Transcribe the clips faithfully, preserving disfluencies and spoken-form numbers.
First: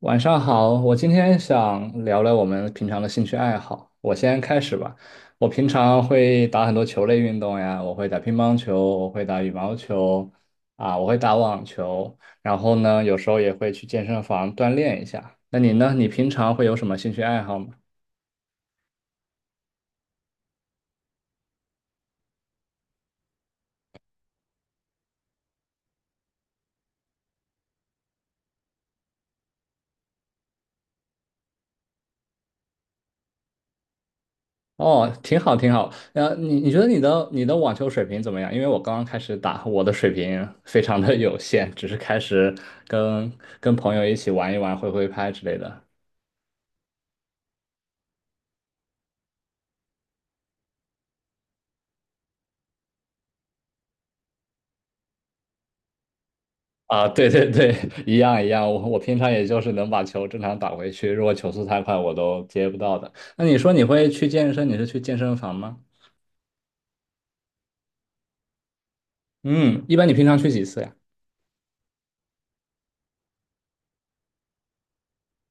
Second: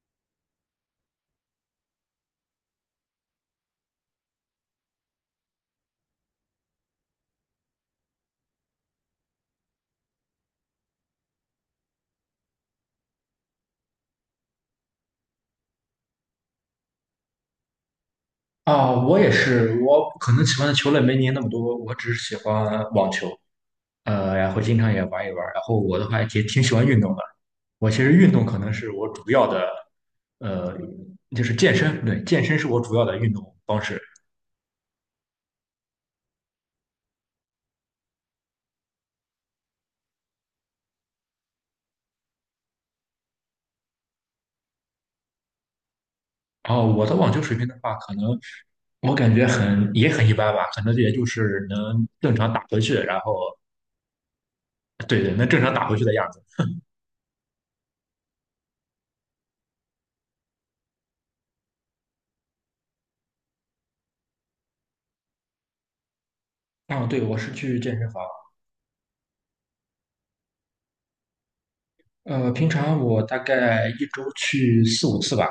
晚上好，我今天想聊聊我们平常的兴趣爱好。我先开始吧。我平常会打很多球类运动呀，我会打乒乓球，我会打羽毛球，啊，我会打网球。然后呢，有时候也会去健身房锻炼一下。那你呢？你平常会有什么兴趣爱好吗？啊，我也是，我可能喜欢的球类没您那么多，我只是喜欢网球，呃，然后经常也玩一玩。然后我的话也挺喜欢运动的，我其实运动可能是我主要的，呃，就是健身，对，健身是我主要的运动方式。哦，挺好，挺好。呃，你你觉得你的你的网球水平怎么样？因为我刚刚开始打，我的水平 非常的有限，只是开始跟跟朋友一起玩一玩，挥挥拍之类的。然后我的网球水平的话，可能我感觉很也很一般吧，可能也就是能正常打回去，然后对对，能正常打回去的样子。啊，对对对，一样一样。我我平常也就是能把球正常打回去，如果球速太快，我都接不到的。那你说你会去健身？你是去健身房吗？啊，对，我是去健身房，嗯，一般你平常去几次呀？呃，平常我大概一周去四五次吧。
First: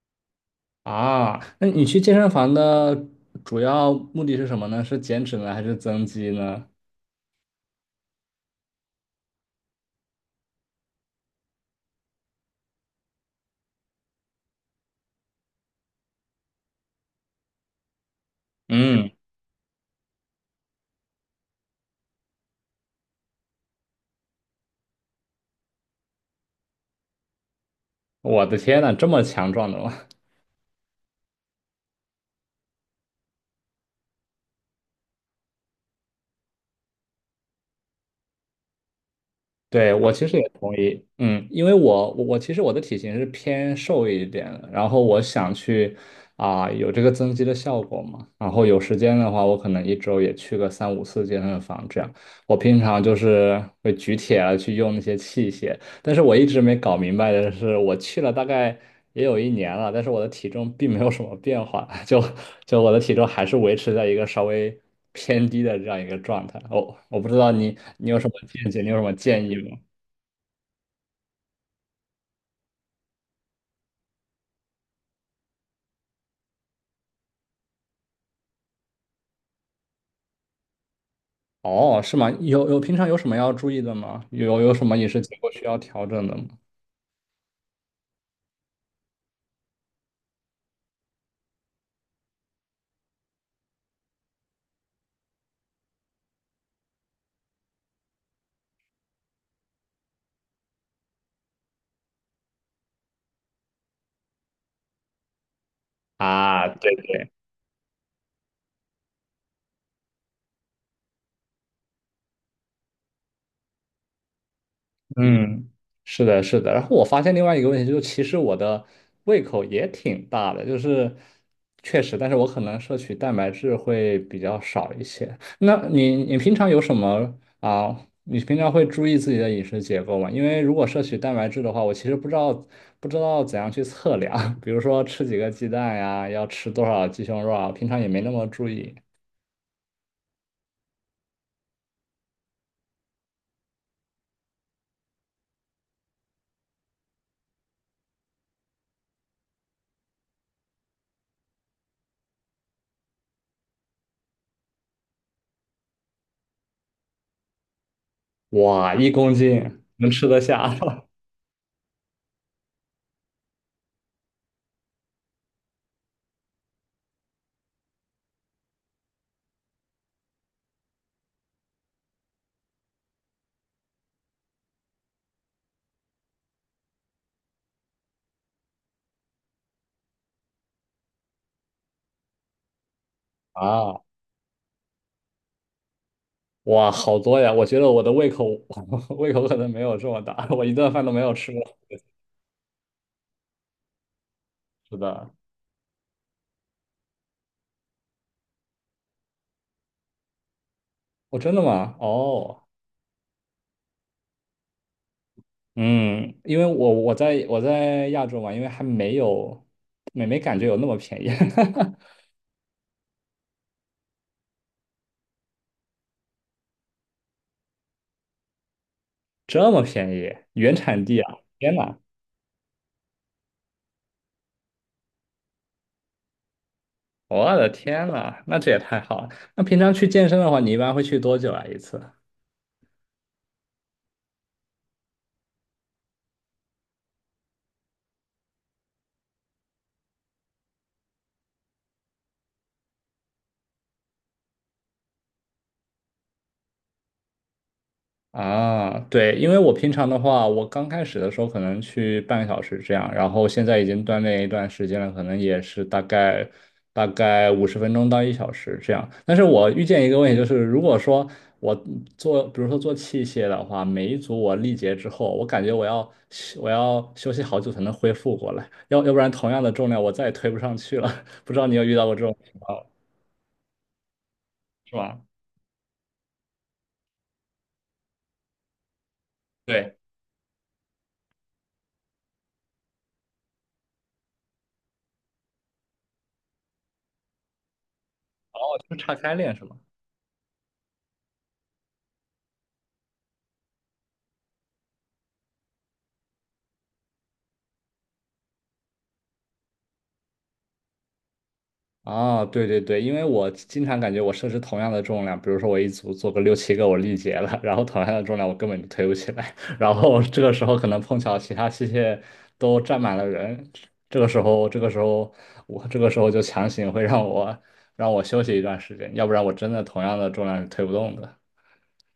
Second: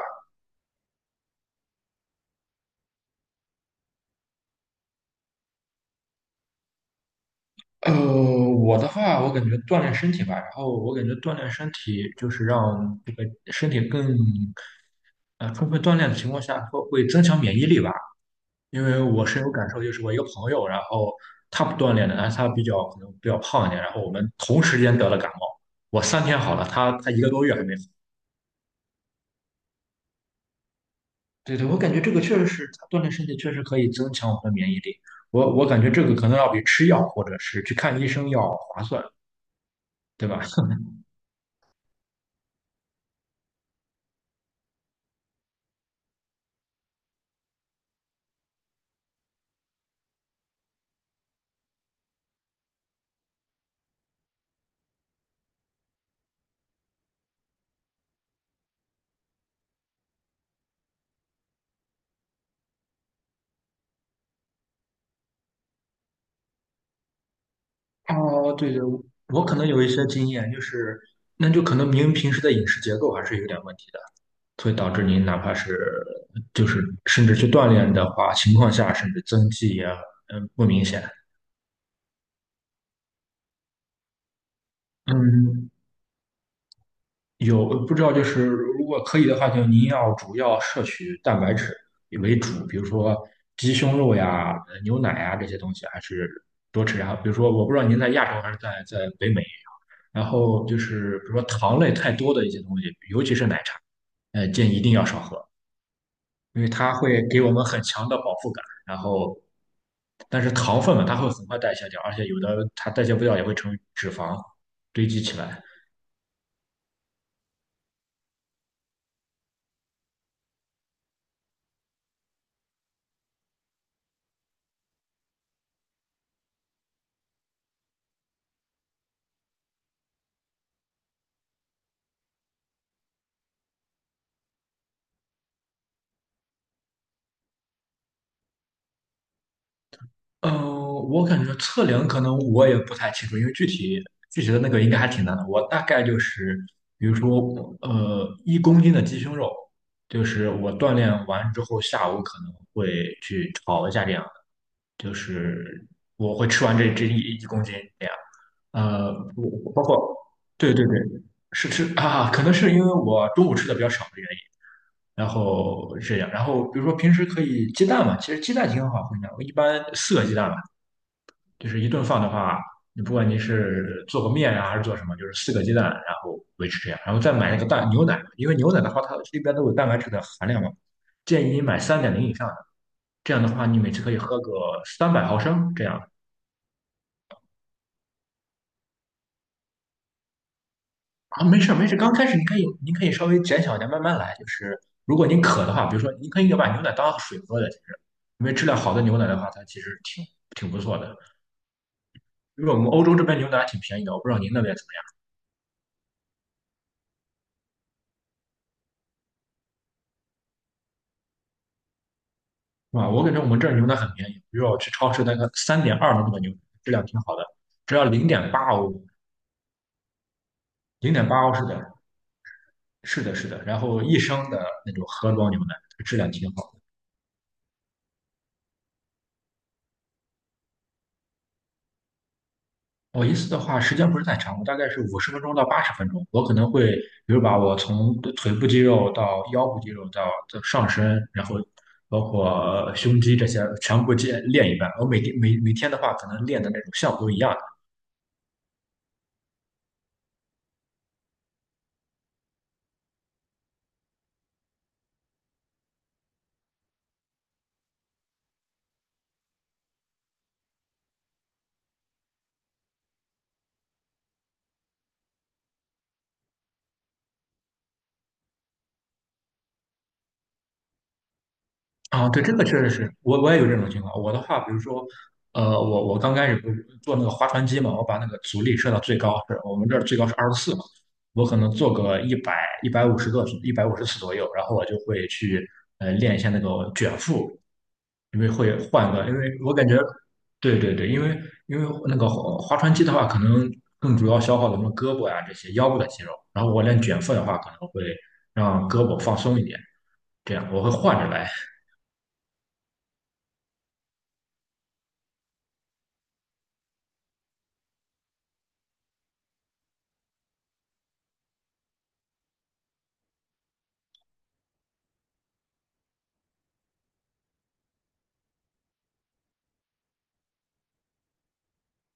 啊，那你去健身房的主要目的是什么呢？是减脂呢，还是增肌呢？呃，我的话，我感觉锻炼身体吧，然后我感觉锻炼身体就是让这个身体更呃充分锻炼的情况下，会会增强免疫力吧。因为嗯，我深有感受，就是我一个朋友，然后他不锻炼的，但是他比较可能比较胖一点，然后我们同时间得了感冒，我三天好了，他他一个多月还没好。我的天呐，这么强壮的吗？对对，我感觉这个确实是，锻炼身体确实可以增强我们的免疫力。我我感觉这个可能要比吃药或者是去看医生要划算，对，我其对实吧？也同意，嗯，因为我我我其实我的体型是偏瘦一点的，然后我想去啊、有这个增肌的效果嘛，然后有时间的话，我可能一周也去个三五次健身房这样。我平常就是会举铁啊，去用那些器械，但是我一直没搞明白的是，我去了大概也有一年了，但是我的体重并没有什么变化，就就我的体重还是维持在一个稍微偏低的这样一个状态。哦，我不知道你你有什么哦，见对解，对，你有什么我建议可能吗？有一些经验，就是那就可能您平时的饮食结构还是有点问题的，所以导致您哪怕是就是甚至去锻炼的话，情况下甚至增肌也嗯不明显。哦，是吗？有有平常有什么要注意的吗？有有什么饮食结构需嗯，要调整的吗？有不知道，就是如果可以的话，就您要主要摄取蛋白质为主，比如说鸡胸肉呀、呃牛奶呀这些东西，还是多吃。然后比如说，我不知道您在亚洲还是在在北美啊，然后就是比如说糖类太多的一些东西，尤其是奶茶，呃，建议一定要少喝，因啊，为它对会对，给我们很强的饱腹感。然后，但是糖分嘛，它会很快代谢掉，而且有的它代谢不掉也会成为脂肪堆积起来。嗯，是的，是的。然后我发现另外一个问题就是，其实我的胃口也挺大的，就是确实，但是我可能摄取蛋白质会比较少一些。那你你平常有什么啊？你平常会注意自己的饮食结构吗？因为如果摄取蛋白质的话，我其实不知道不知道怎样去测量，比如说吃几个鸡蛋呀，要吃多少鸡胸肉啊，平常也没那么注意。嗯，我感觉测量可能我也不太清楚，因为具体具体的那个应该还挺难的。我大概就是，比如说，呃，一公斤的鸡胸肉，就是我锻炼完之后，下午可能会去炒一下这样的，就是我会吃完这这一一公斤这样。哇，一呃，公我斤包能括，吃得下 对对对，是吃啊，可能是因为我中午吃的比较少的原因。然后这样，然后比如说平时可以鸡蛋嘛，其实鸡蛋挺好分的。我一般四个鸡蛋吧，就是一顿饭的话，你不管你是做个面啊还是做什么，就是四个鸡蛋，然后维持这样，然后再买那个蛋牛奶，因为牛奶的话它里边都有蛋白质的含量嘛，建议你买三点零以上的，这样的话你每啊？次可以喝个三百毫升这样。哇，好多呀！我觉得我的胃口 胃口可能没有这么大，我一顿饭都没有啊，吃没过事儿没事儿，刚开始你可以您可以稍微减小一点，慢慢来。就是是如果的。您渴的话，比如说您可以把牛奶当水喝的，其实因为质量好的牛奶的话，它其实挺挺不错的。哦，真的吗？哦，因为我们欧洲这边牛奶还挺便宜的，我不知道您那边怎么嗯，因为我我在我在亚洲嘛，因为还没有没没感觉有那么便宜，样，是吧？我感觉我们这儿牛奶很便宜，比如说我去超市那个三点二的那个牛奶，质量挺好的，只要零点八欧，这么便宜，原产零地点啊！八欧，是天的，呐，是的，是的。然后一升的那种盒装牛奶，质量挺好。我的天呐，那这也太好了。那平常去健身的话，你一般会去多久啊一次？我一次的话，时间不是太长，我大概是五十分钟到八十分钟。我可能会，比如把我从腿部肌肉到腰部肌肉到到上身，然后包括胸肌这些全部练练一遍。我每天每每天的话，可能练的那种项目都一样。啊，对，因为我平常的话，我刚开始的时候可能去半个小时这样，然后现在已经锻炼一段时间了，可能也是大概大概五十分钟到一小时这样。但是我遇见一个问题，就是如果说我做，比如说做器械的话，每一组我力竭之后，我感觉我要我要休息好久才能恢复过来，要要不然同样的重量我再也推不上去了。不知道你有遇到过这啊，种对，这情个确况。实是我我也有这种情况。我的话，比如是说，吧？呃，我我刚开始不是做那个划船机嘛，我把那个阻力设到最高，是我们对，这儿最高是二十四嘛，我可能做个一百一百五十个一百五十次左右，然后我就会去呃练一下那个卷腹，因为哦，会就是换岔个，开因为练是我吗？感觉，对对对，因为因为那个划划船机的话，可能更主要消耗的什么胳膊呀、这些腰部的肌肉，然后我练卷腹的话，可能会让胳膊放松一点，这样我会换着来。啊，对对对，因为我经常感觉我设置同样的重量，比如说我一组做个六七个，我力竭了，然后同样的重量我根本就推不起来，然后这个时候可能碰巧其他器械都站满了人，这个时候这个时候我这个时候就强行会让我让我休息一段时间，要不然我真的同样的重量是推不动的。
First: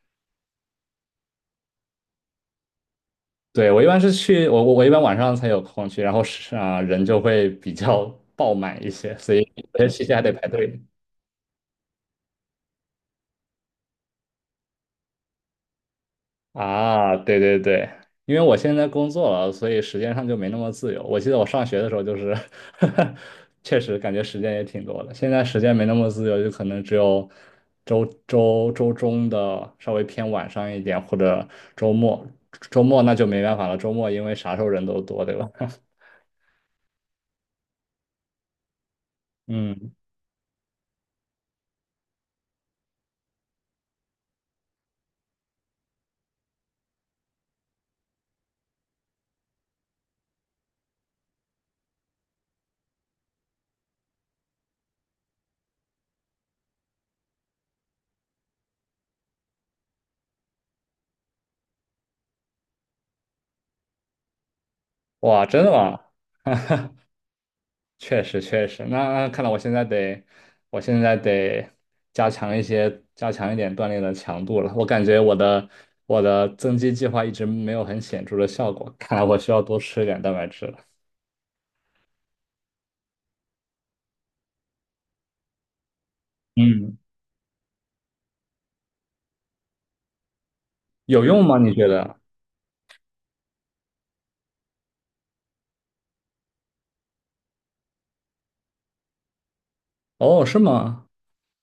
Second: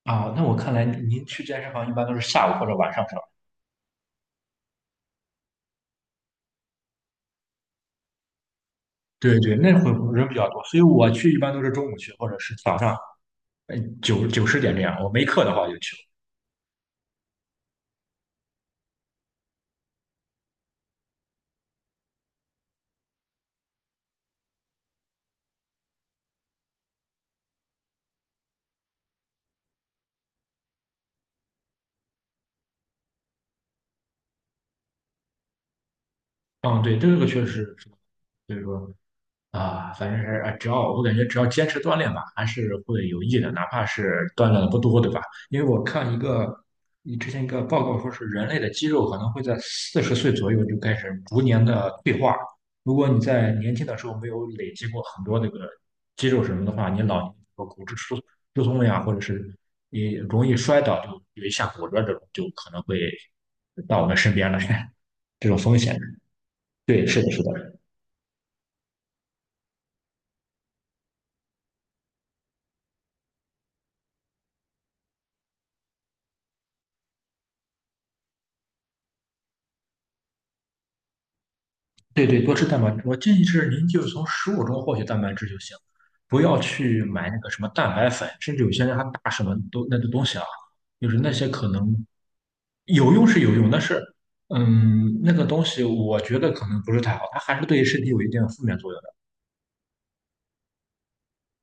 啊，那我看来您您去健身房一般都是下午或者晚上是吧？对，我一般是去我我我一般晚上才有空去，然后是啊人就会比较爆满一些，所对以对，那有些会器械还人得比排较多，队。所以我去一般都是中午去，或者是早上，呃，九九十点这样。我没课的话就去。啊，对对对，因为我现在工作了，所以时间上就没那么自由。我记得我上学的时候就是 确实感觉时间也挺多的。现在时间没那么自由，就可能只有周周周中的稍微偏晚上一点，或者周末。周末那就没办法了，周末因为啥时候人都多，对吧？嗯，对，这个确实是，所以说。嗯，啊，反正是啊，只要我感觉只要坚持锻炼吧，还是会有益的，哪怕是锻炼的不多，对吧？因为我看一个，你之前一个报告说是人类的肌肉可能会在四十岁左右就开始逐年的退化。如果你在年轻的时候没有累积过很多那个肌肉什么的话，你老年和骨质疏疏松呀，或者是你容易摔倒，就有一下骨折这种，就可能会到我们身边来，哇，这种真的风险。吗？对，是的，是的。确实确实，那那看来我现在得，我现在得加强一些，加强一点锻炼的强度了。我感觉我的我的增肌计划一直没有很显著的效果，看来我需要多吃一点蛋白质了。对对，多吃蛋白质。我建议是您就是从食物中获取蛋白质就行，不要嗯，去买那个什么蛋白粉，甚至有些人还打什么都那个东西啊，就是有那用些吗？可你觉能得？有用是有用，但是嗯，那个东西我觉得可能不是太好，它还是对身体有一定的负面作用。哦，是吗？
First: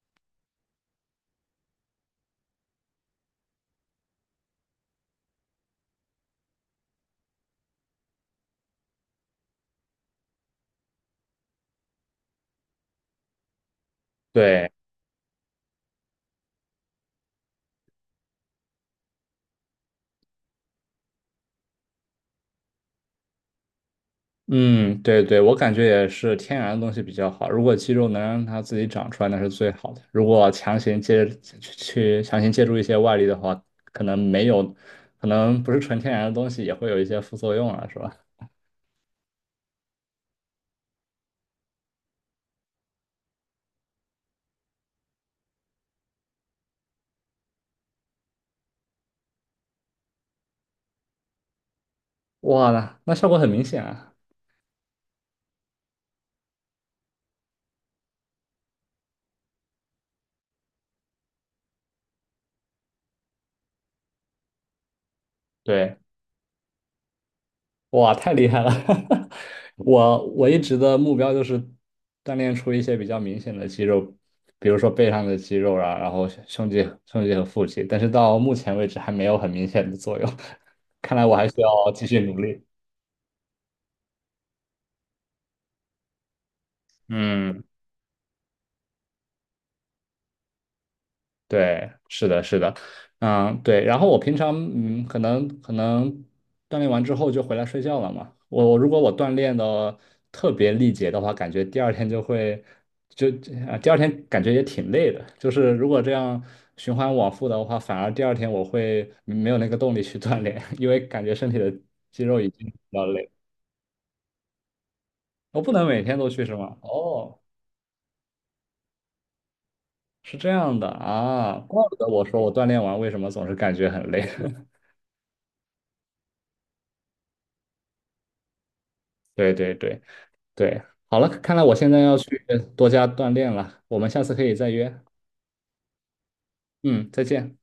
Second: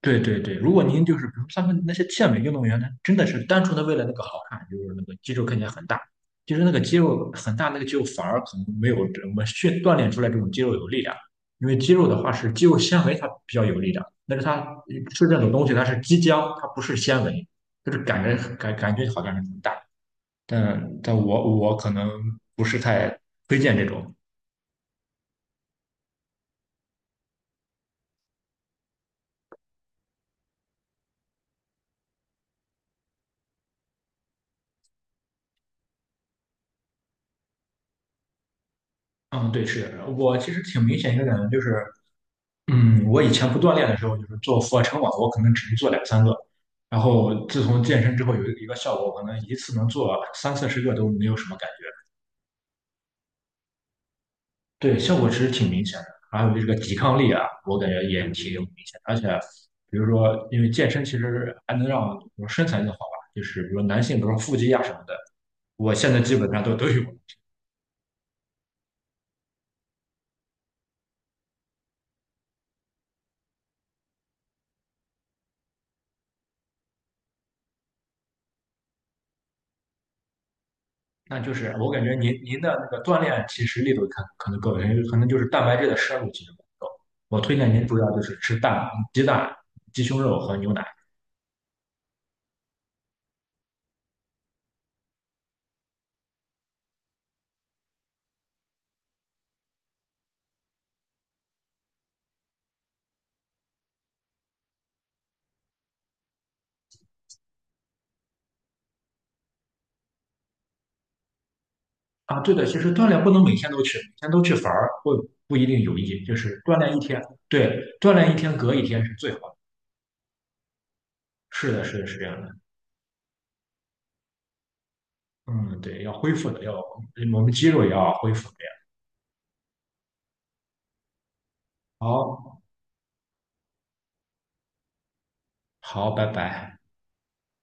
对对对，如果您就是比如他们那些健美运动员，他真的是单纯的为了那个好看，就是那个肌肉看起来很大，其实那个肌肉很大，那个肌肉反而可能没有我们训锻炼出来这种肌肉有力量，因为肌肉的话是肌肉纤维它比较有力量，但是它对。吃这种东西它是肌浆，它不是纤维，就是感觉感感觉好像是很大，但但我我可能不是太推荐这种。嗯，对对，我感觉也是天然的东西比较好。如果肌肉能让它自己长出来，那是最好的。如果强行借去去强行借助一些外力的话，可能没有，可能不是纯天然的东西也会有一些副作用啊，是吧？嗯，对，是我其实挺明显一个感觉就是。嗯，我以前不锻炼的时候，就是做俯卧撑嘛，我可能只能做两三个。然后自从健身之后，有一个效果，我可能一次能做三四十个都没有什么感觉。哇，那那效果很明显啊。对，效果其实挺明显的。还有这个抵抗力啊，我感觉也挺明显而且，比如说，因为健身其实还能让我身材更好吧，就是比如男性，比如说腹肌呀、什么的，我对。现在基本上都都有。哇，太厉害了！我我一直的目标就是锻炼出一些比较明显的肌肉，比如说背上的肌肉啊，然后胸肌、胸肌和腹肌，但是到目前为止还没有很明显的作用，看来我那还就需要是我感继觉续您努您力。的那个锻炼其实力度可可能够，可能就是蛋白质的摄入其实不够。我推嗯。荐您主要就是吃蛋、鸡蛋、鸡胸肉和牛奶对，是的，是的，嗯，对。然后我平常，嗯，可能可能锻炼完之后就回来睡觉了嘛。我我如果我锻炼的特别力竭的话，感觉第二天就会就啊，第二天感觉也挺累的。就是如果这样循环往复的话，反而第二天我会嗯没有那个动力去锻炼，因为感觉身体的肌肉啊。已对的，经比其实较锻炼累。不能每天都去，每天都去反而会不我一不定能有每天益。都就去是是吗？锻炼一天，哦，对，锻炼一天隔一天是最好的。是这样的啊，是怪的，不是得的，是我这说样的。我锻炼完为什么总是感觉很累。嗯，对，要恢复的，要我们肌肉也要恢复的呀。对对对。对，好了，看来我现在要去好，多加锻炼了，我们下次可以再约。好，拜拜。嗯，再见。